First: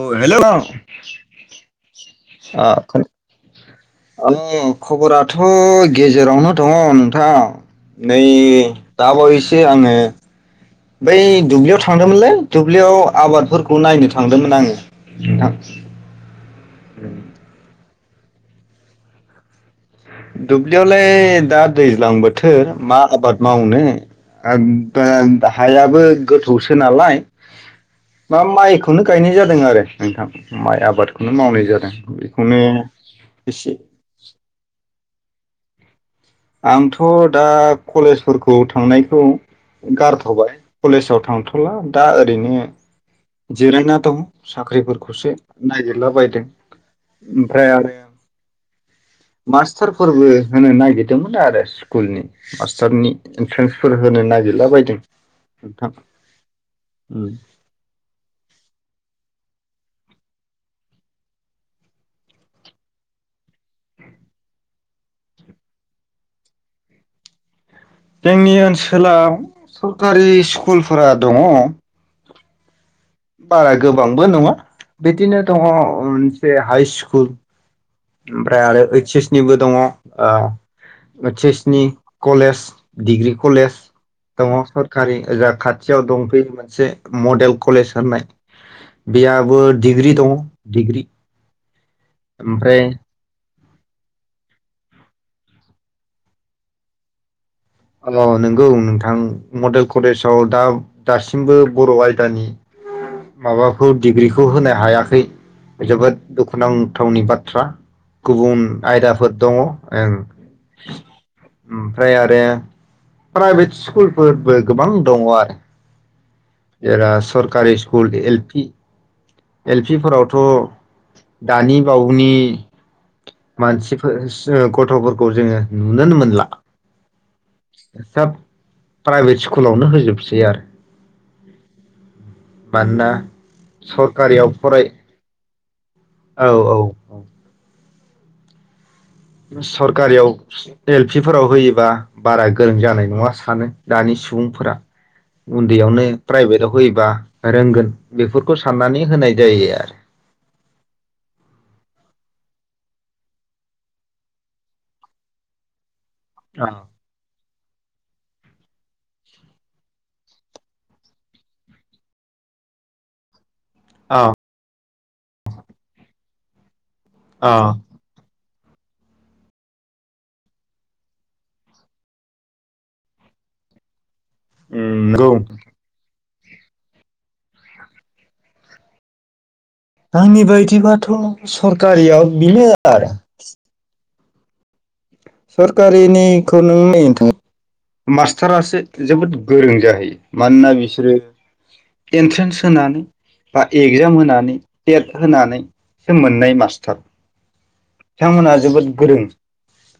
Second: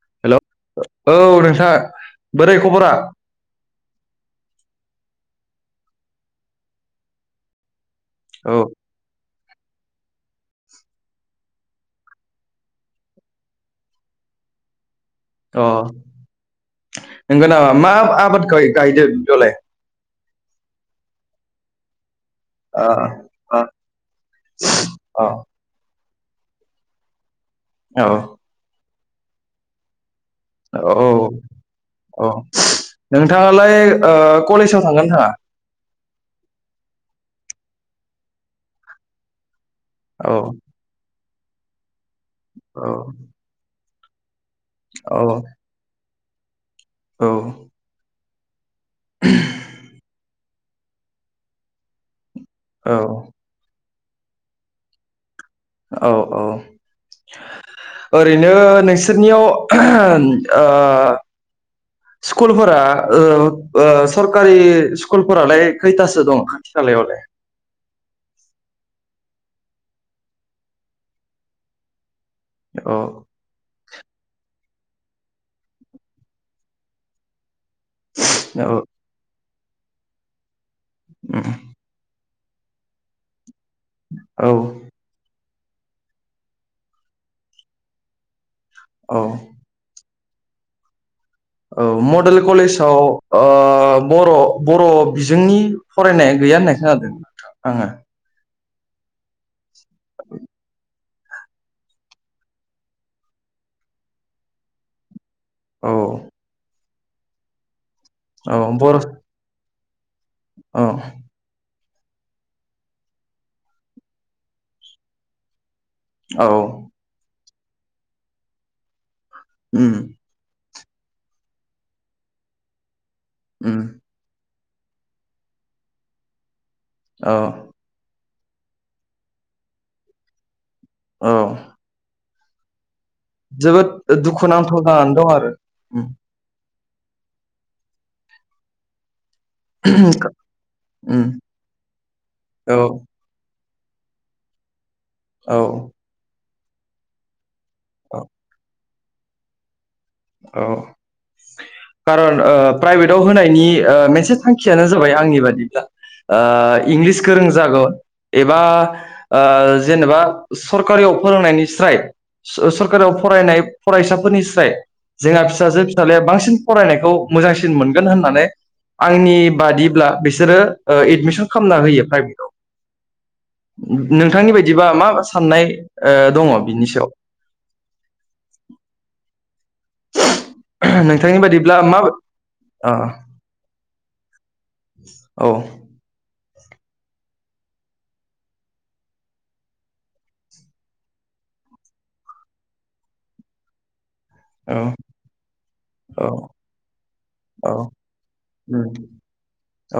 औ hello hello औ नोंथां बोरै खबरा औ खबराथ' गेजेरावनो दङ नोंथां नै औ दाबावैस जे आङो बै दुब्लियाव थांदोंमोनलै दुब्लियाव आबादफोरखौ नायनो थांदोंमोन आङो नोंथां अ नंगौ नामा मा आबाद गाय गायदों दुब्लियावलाय दुबलियावलाय दा दैज्लां बोथ थोर अ मा आबाद अ मावनो आग अ दा हायाबो गोथौसो नालाय औ मा माइ खौनो गायनाय जादों आरो नोंथां माइ औ आबादखौनो मावनाय जादों औ बेखौनो नोंथाङालाय एसे ओ कलेजाव थांगोन थाङा आंथ' दा कलेजफोरखौ थांनायखौ औ गारथ'बाय कलेजाव थांथ'ला दा रैनो औ जिरायना थ औ साख्रिफोरखौसो नायगिरलाबाय दे औ ओमफ्राय आरो मास्टार फोरबो होनो नागिद दोंमोन आरो स्कुलनि औ मास्टारनि इन्ट्रेन्स फोर होनो नागिरला बायदों औ -औ ओरैनो नोंसोरनियाव ओ स्कुलफोरा ओ - ओ सरकारि स्कुलफोरालाय खैथासो दं खाथि खालायावलाय जोंनि ओनसोला सरखारि स्कुलफोरा दङ औ बारा गोबांबो नङा बिदिनो दङ मोनसे हाइ स्कुल ओमफ्राय औ आरो इडस एस निबो दङ ओ बासेसनि कलेज डिग्रि कलेज औ दङ सरकारि ओजाब खाथियाव दंफैयो मोनसे मडेल कलेज होननाय औ बेयाबो डिग्रि दं डिग्रि औ मडेल ओमफ्राय कलेजाव ओ बर' बर' बिजोंनि फरायनाया गैया होननाय खोनादों ना हले नंगौ नोंथां मडेल कलेजाव दा दासिमबो बर' आयदानि माबाखौ डिग्रिखौ होनो हायाखै औ जोबोद दुखुनां गोथावनि बाथ्रा औ गुबुन बर' आयदाफोर दङ औं औ ओमफ्राय आरो प्राइभेट स्कुलफोरबो गोबां दङ आरो औ जा सरकारि school L P L um P फोरावथ' दानि बावनि उम मानसिफोर गथ'फोरखौ जोङो नुुनोनो मोनला औ सब प्राइभेट स्कुलावनो होजोबसै आरो औ बदा जोबोद दुख दुखुनांथाव जानानै दं आरो ओ औ औ सरकारियाव एल पि उम फोराव होयोबा बारा गोरों औ जानाय नङा सानो दानि सुबुंफोरा औ हदियावनो प्राइभेट फयबा रोंगोन औ बेफोरखौ साननानै नाय जायो आरो औ खारन ओ प्राइभेटाव होनायनि ओ मोनसे थांखियानो जाबाय आंनि बादिब्ला आरो ओ इंलिस गोरों जागोन एबा ओ जेनेबा सरकारियाव फोरोंनायनि स्राय स सरकारियाव फरायनाय अ फरायसाफोरनि स्राय जोंहा फिसाजो फिसाजाया बांसिन फरायनायखौ अ मोजांसिन मोनगोन होननानै आंनि बादिब्ला बिसोरो एडमिसन खालामना होयो प्राइभेटआव नोंथांनि बायदिबा मा नंगौ साननाय ओ दङ बिनि सायाव आंनि बायदिबाथ नोंथांनि बायदिब्ला मा सरकारियाव बेनो आरो ओ सरकारिनि खौ नायनो थाङोब्ला मास्टारासो जोबोद गोरों जाहैयो मानोना बिसोरो एन्ट्रेन्स होनानै बा एगजाम हो नानै औ टेट होनानै औ मोननाय मास्टार औ बिथांमोना उम जोबोद गोरों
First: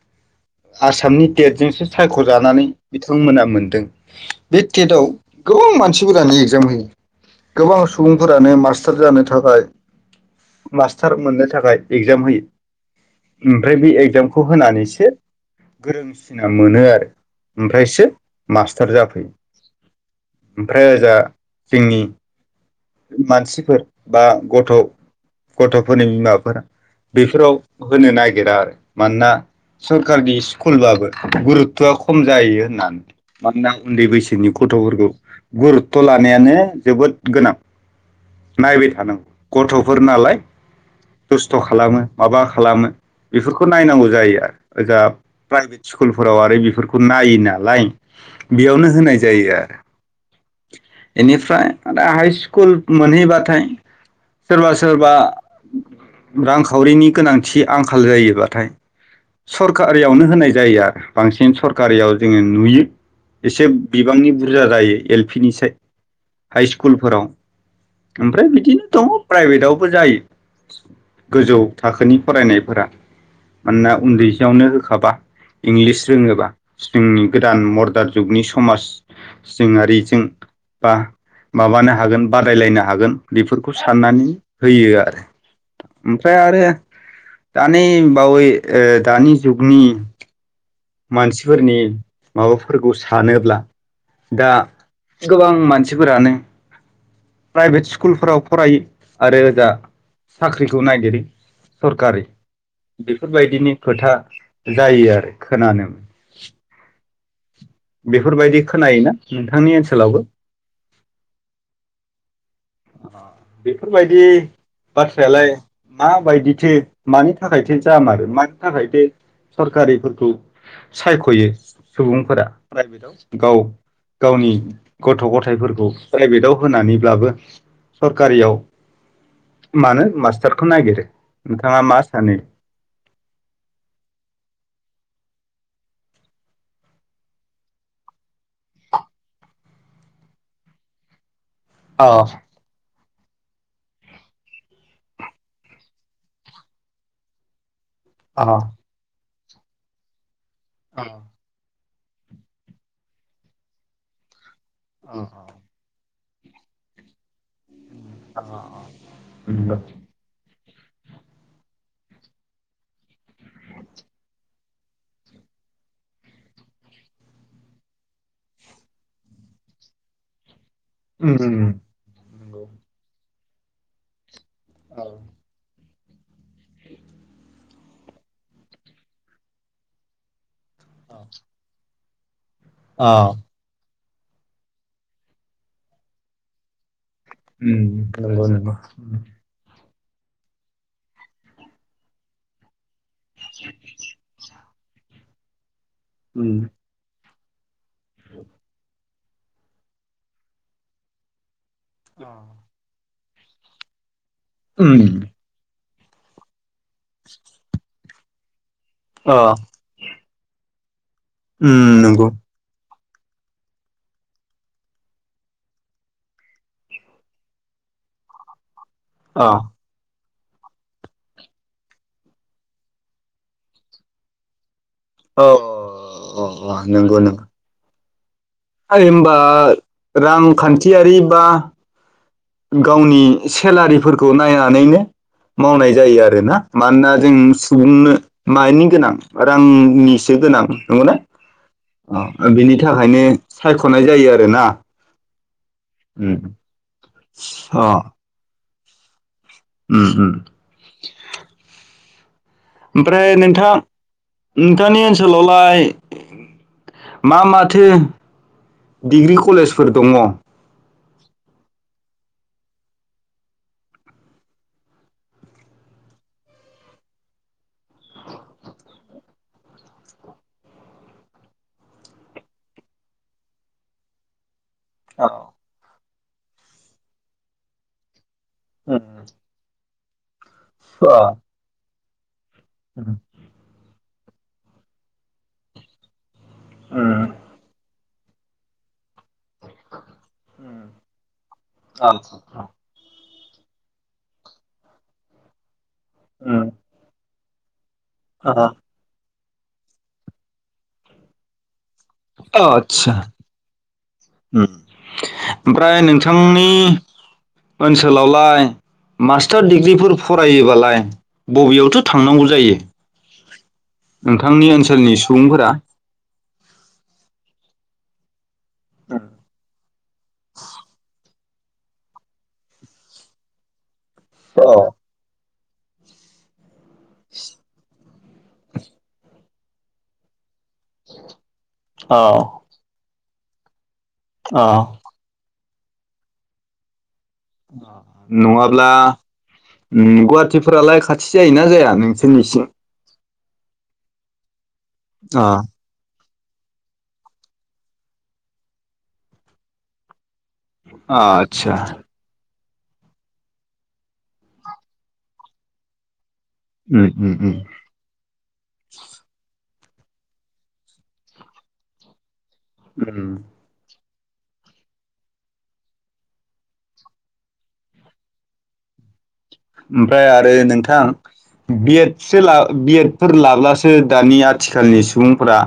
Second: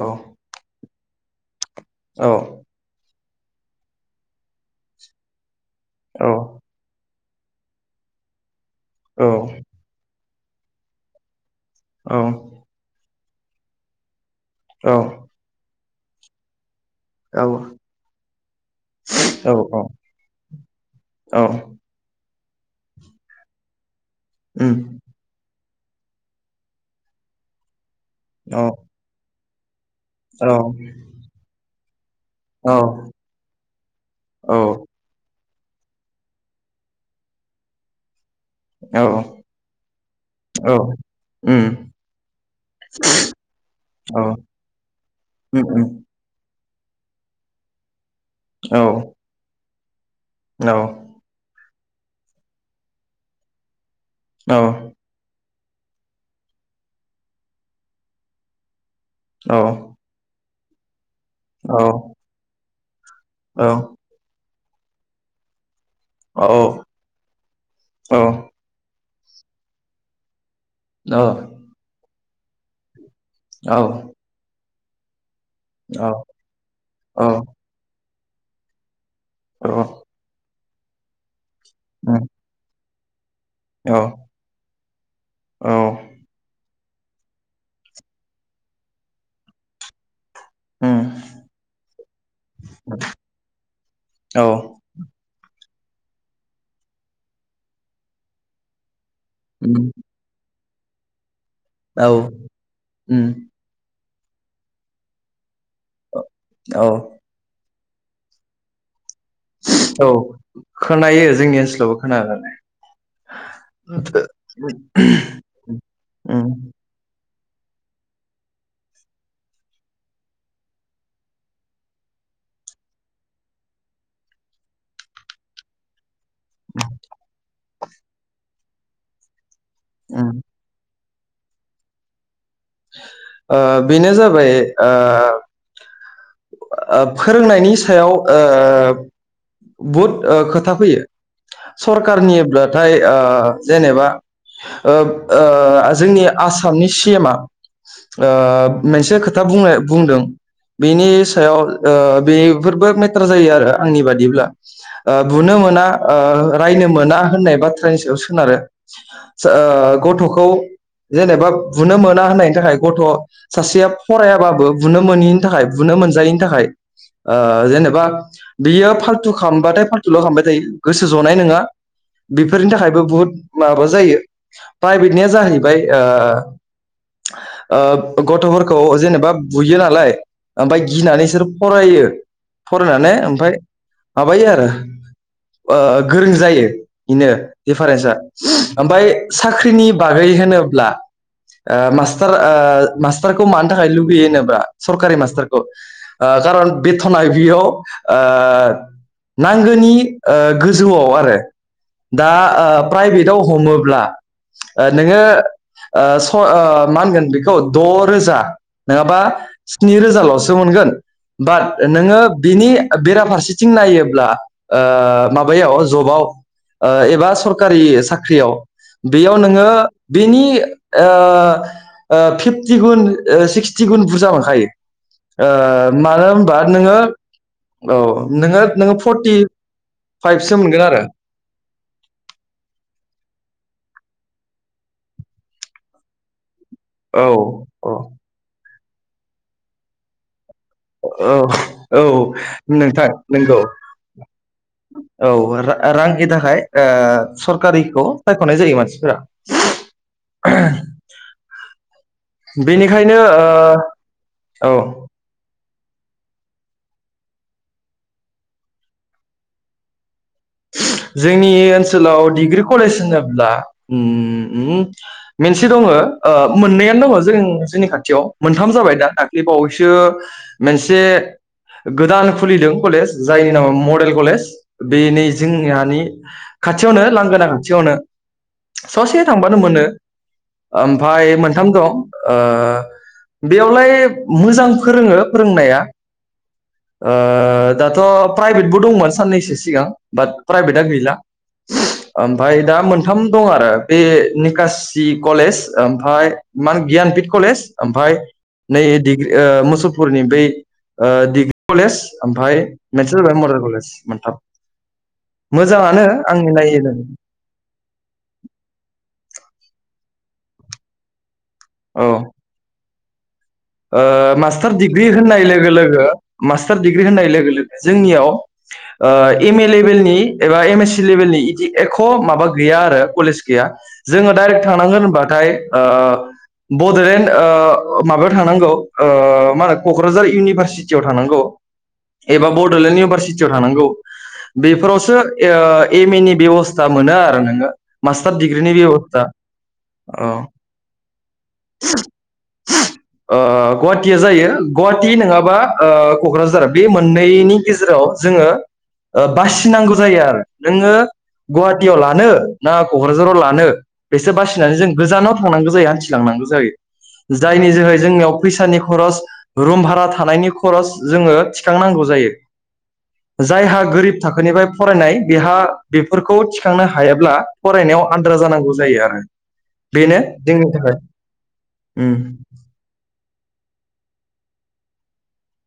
औ आसामनि टेट जोंसो औ सायख'जानानै बिथां बिथांमोना मोनदों बे टेटआव गोबां औ मानसिफोरानो एगजाम होयो गोबां सुबुंफोरानो मास मास्टार औ जानो थाखाय मास्टार मोनानो थाखाय औ एगजाम होयो ओमफ्राय बे एगजाम खौ होनानैसो गोरोंसिना मोनो आरो औ ओमफ्रायसो मास्टार जाफैयो ओमफ्राय ओजा औ जोंनि मानसिफोर बा गथ उम गथफोरनि बिमाफोरा बेफोराव होनो औ नागिरा आरो मानोना सरकारनि औ स्कुलबाबो गुरु [inaudible] खम जाहोयो औ होननानै मानोना उन्दै बैसोनि गथफोरखौ गुरुत लानायानो जोबोद गोनां नायबाय औ थानांगौ गथफोर नालाय दुस्थ उम खालामो माबा खालामो बेफोरखौ नायनांगौ औ जायो आरो ओजा उम प्राइभेट उम स्कुलफोराव आरो बेफोर बेफोरखौ नायो नालाय औ बेयावनो होनाय जायो आरो औ एनिफ्राय [unintelligible] हायस कुल मोनैबाथाय औ सोरबा सोरबा रांखावरिनि गोनांथि आंखाल जायोबाथाय औ सरकारियावनो होनाय जायो आरो बांसिन सरकारियाव जोङो नुयो एसे औ बिबांनि बु बुरजा जायो एल पि नि साइ हाइ स्कुलफोराव ओमफ्राय औ बिदिनो दङ प्राइभेटआवबो जायो उम गोजौ थाखोनि फरायनायफोरा औ मानोना औ उन्दैयावनो खाबा उम इंलिस औ रोङोबा जोंनि गोदान मदार्न जुगनि समाज उम जोंआरिजों बा माबानो हागोन रायलायनो हागोन बेफोरखौ साननानै होयो [inaudible] ओमफ्राय आरो दानि बावै ओ दानि जुगनि मानसिफोरनि माबाफोरखौ सानोब्ला दा गोबां मान मानसिफोरानो प्राइभेट स्कुलफोराव फरायो आरो ओजा सा ख्रिखौ नागिरो सरखारि बेफोरबायदिनि खोथा जायो आरो खोनानो मोनो औ उम औ [inaudible] बेफोरबायदि खोनायोना नोंथांनि औ ओनसोलावबो खोनायो जोंनि ओनसोलावबो खोनायो [unintelligible] अ बेफोरबायदि बाथ्रायालाय उम माबायदिथो मानि थाखायथो जाामारो मानि थाखायो सरखारिफोरखौ सायखयो सुबुंफोरा प्राइभेटआव गाव गावनि गथ गथाइफोरखौ प्राइभेटआव होनानै बाबो सरकारियाव मानो उम मास्टारखौ नागिरो नोंथाङा मा सानो ओ बेनो जाबाय ओ फोरोंनायनि सायाव ओ बहुद ओ खोथा फैयो अ सरखारनिब्लाथाय ओ जेनेबा ओ ओ जोंनि आसामनि सि एमा ओ अ मोनसे खो था बुंनाय बुंदों अ बिनि सायाव ओ बेफोरबो मेटार जायो आरो आंनि बादिब्ला ओ अ बुनो मोना ओ रायनो मोना होननाय बाथ्रा नि सायाव सोनारो अ ओ नंगौ गथखौ जेनेबा बुनो मोना होननायनि थाखाय गथ सासेया फरायाबाबो बुनो मोनिनि थाखाय बुनो मोनजायैनि थाखाय ओ जेनेबा बियो फाल्थु खबाथाय फाल्थुल खालामबाय थायो गोसो जनाय उम नंङा नंगौ बेफोरनि थाखायबो बुहुद माबा जायो प्राइभेटनिया जाहैबाय ओ ओ गथफोरखौ जेनेबा बुयो नालाय ओमफाय गिनानै बिसोर फरायो अ फरायनानै ओमफाय माबायो आरो ओ गोरों जायो। बेनो उम दिडफारेन्सा नंगौ नंगौ ओमफाय साख्रिनि बागै होनोब्ला ओ मासटार ओ मास फोरखौ मानो थाखाय लुगैयो होनोबा सरकारि मास सोरखौ? ओ उम खारन बेथना बियाव ओ नांगौनि गोजौआव आरो दा प्राइभेट हमोब्ला उम नोङो ओ स ओ मा होनगोन बेखौ द रोजा नङाबा अ स्नि रोज रोजा लसो मोनगोन। उम बाट नोङो नंगौ बिनि बेराफारसेथिं नायोब्ला माबायाव जबाव एबा सरखारि साख्रियाव बेयाव अ नोङो बेनि फिफ्टि गुन सिक्सटि गुन बुरजा मोनखायो औ मानो होनबा नोङो औ। नोङो नोङो फर्टि होनबा फाइभसो मोनगोन आरो रांखान्थियारि बा गावनि सेलारिफोरखौ नायनानैनो मावनाय जायो आरो ना? मानोना औ जों औ सुबुंनो मानि गोनां रांनिसो गोनां नंगौना औ औ अ बिनि नोंथां थाखायनो नंगौ सायख'नाय जायो आरोना औ रांनि उम थाखाय ओ अ सरकारिखौ सायख'नाय जायो मानसि [unintelligible] उम उम बेनिखायनो ओमफ्राय नोंथां ओ औ नोंथांनि ओनसोलावलाय मा माथो डिग्रि कलेजफोर दङ? जोंनि ओनसोलाव डिग्रि कलेज होनोब्ला उम उम मेनसे दङो ओ मोननैयानो दङ जों जोंनि खाथियाव मोनथाम जाबाय दा दाखलि बावैसो मेनसे गोदान खुलिदों कलेज जायनि नामा मडेल कलेज। बेनि औ जोंहानि खाथियावनो लांगोना खाथियावनो। ससे उम थांबानो मोनो। अ ओमफाय मोनथाम दं। ओ बेयावलाय मोजां फोरोङो फोरोंनाया उम ओ दाथ' प्राइभेटबो दंमोन साननैसो सिगां। बाट प्राइभेटआ गैला आदसा ओमफाय दा मोनथाम दं आरो बे निकासि कलेज ओमफाय उम मान गियानपिट कलेज ओमफाय आहा नै डिग्रि ओ मुसलपुरनि बै ओ डिग्रि कलेज ओमफ्राय आदसा मोनसे जाबाय मडेल कलेज मोनथाम। उम ओमफ्राय मोजाङानो आंनि नोंथांनि नायै औ ओनसोलावलाय मास्टार दिडिग्रिफोर फरायोबालाय बबेयावथ' थांनांगौ जायो? ओ नोंथांनि मास्टार डिग्रि ओनसोलनि होननाय लोगो सुबुंफोरा लोगो मास्टार डिग्रि होननाय लोगो लोगो जोंनियाव ओ एम ए लेभेलनि एबा एम एस सि लेभेलनि दि एख' माबा गैया आरो कलेज गैया। जोङो डाइरेक्ट औ थांनांगोन होनबाथाय ओ बड'लेण्ड ओ माबा थांनांगौ ओ मा होनो क'क्राझार इउनिभारसिट टियाव थांनांगौ औ एबा बड'लेण्ड इउभारसिट टियाव थानांगौ। औ बेफोरावसो ए ओ एम ए नि बेब'स्था मोनो आरो नोङो मास्टार डिग्रिनि नङाब्ला बेब'स्था औ गुवाहाटिफोरालाय खाथि जायोना जाया नोंसोरनिसिं? ओ गुवाहाटिया जायो गुवाहाटि अ नङाबा ओ क'क्राझार बे मोननैनि गेजेराव जोङो ओ बासिनांगौ जायो आरो। नोङो आदसा गुवाहाटियाव लानो ना क'क्राझाराव लानो बेसो बासिनानै जों गोजानाव थांनांगौ जायो हान्थिलांनांगौ जायो। उम उम जायो उम जायनि जोहै जोंनियाव फैसानि खरस रुम भारा थानायनि खरस जोङो थिखांनांगौ जायो। उम जायहा गोरिब थाखोनिफ्राय फरायनाय बेहा बेफोरखौ थिखांनो हायाब्ला फरायनायाव आद्रा जानांगौ जायो आरो। बेनो ओमफ्राय आरो जोंनि थाखाय नोंथां बि उम एडसो ला बि एड फोर लाब्लासो दानि आथिखालनि सुबुंफोरा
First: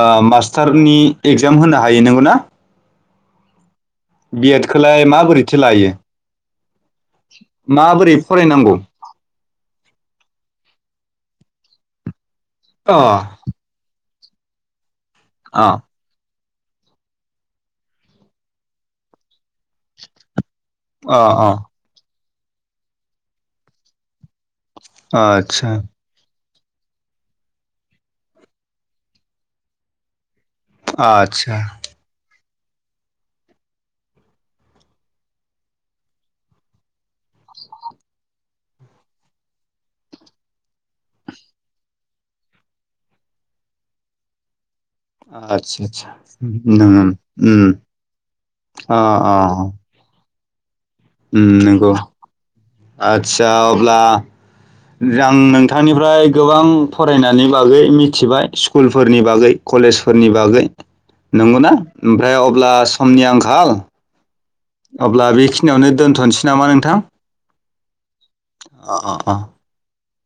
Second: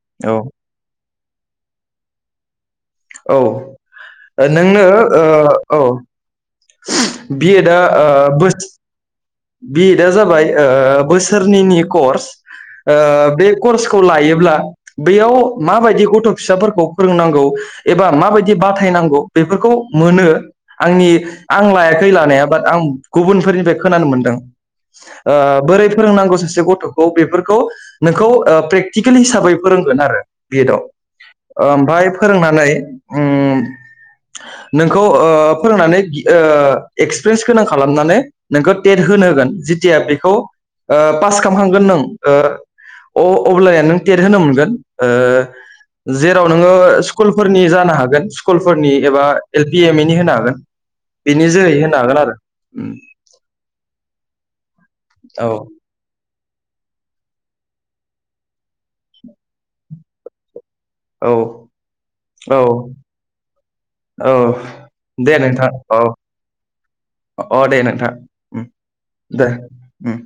ओ औ मास्टारनि एगजाम होनो हायो नंगौ ना? औ। नोंनो खौलाय माबोरैथो ओ औ लायो बि एडआ ओ माबोरै बोस फरायनांगौ बि एडआ जाबाय बोसोरनैनि कर्स। ओ अ बे कर्सखौ लायो ब्ला बेयाव अ माबायदि गथ' फिसाफोरखौ फोरोंनांगौ एबा माबायदि बाथायनांगौ? बेफोरखौ मोनो आंनि अ अ आं लायाखै लानाया। बाट आं गुबुनफोरनिफ्राय खोनानो मोनद दों। ओ आदसा बोरै फोरोंनांगौ सासे से गथ'खौ बेफोरखौ नोंखौ प्रेक्टिकेल हिसाबै फोरोंगोन आरो। बि आदसा एडआव ओमफ्राय फोरोंना नानै ओम नोंखौ फोरोंनानै एक्सपिरियेन्स गोनां खालामनानै नोंखो टेट होनो होगोन जिथिया बेखौ ओ पास खालामखांगोन नों ओ अ-अब्ला नों टेट होनो मोनगोन। ओ आदसा आदसा जेराव नोङो उम स्कुलफोरनि उम जानो हागोन स्कुलफोरनि अ एबा एल अ पि एम इ नि होनो हागोन। [inaudible] उम जोहै नंगौ होनो हागोन आरो आतसा। अब्ला आं औ नोंथांनिफ्राय गोबां फरायनायनि बागै मिथिबाय स्कुलफोरनि बागै कलेजफोरनि बागै नंगौनाा ओमफ्राय औ अब्ला समनि आंखाल औ अब्ला दे नोंथां बेखिनियावनो औ दोन्थ'नोसै नामा नोंथां। अ दे नोंथां। अ अ अ। उम।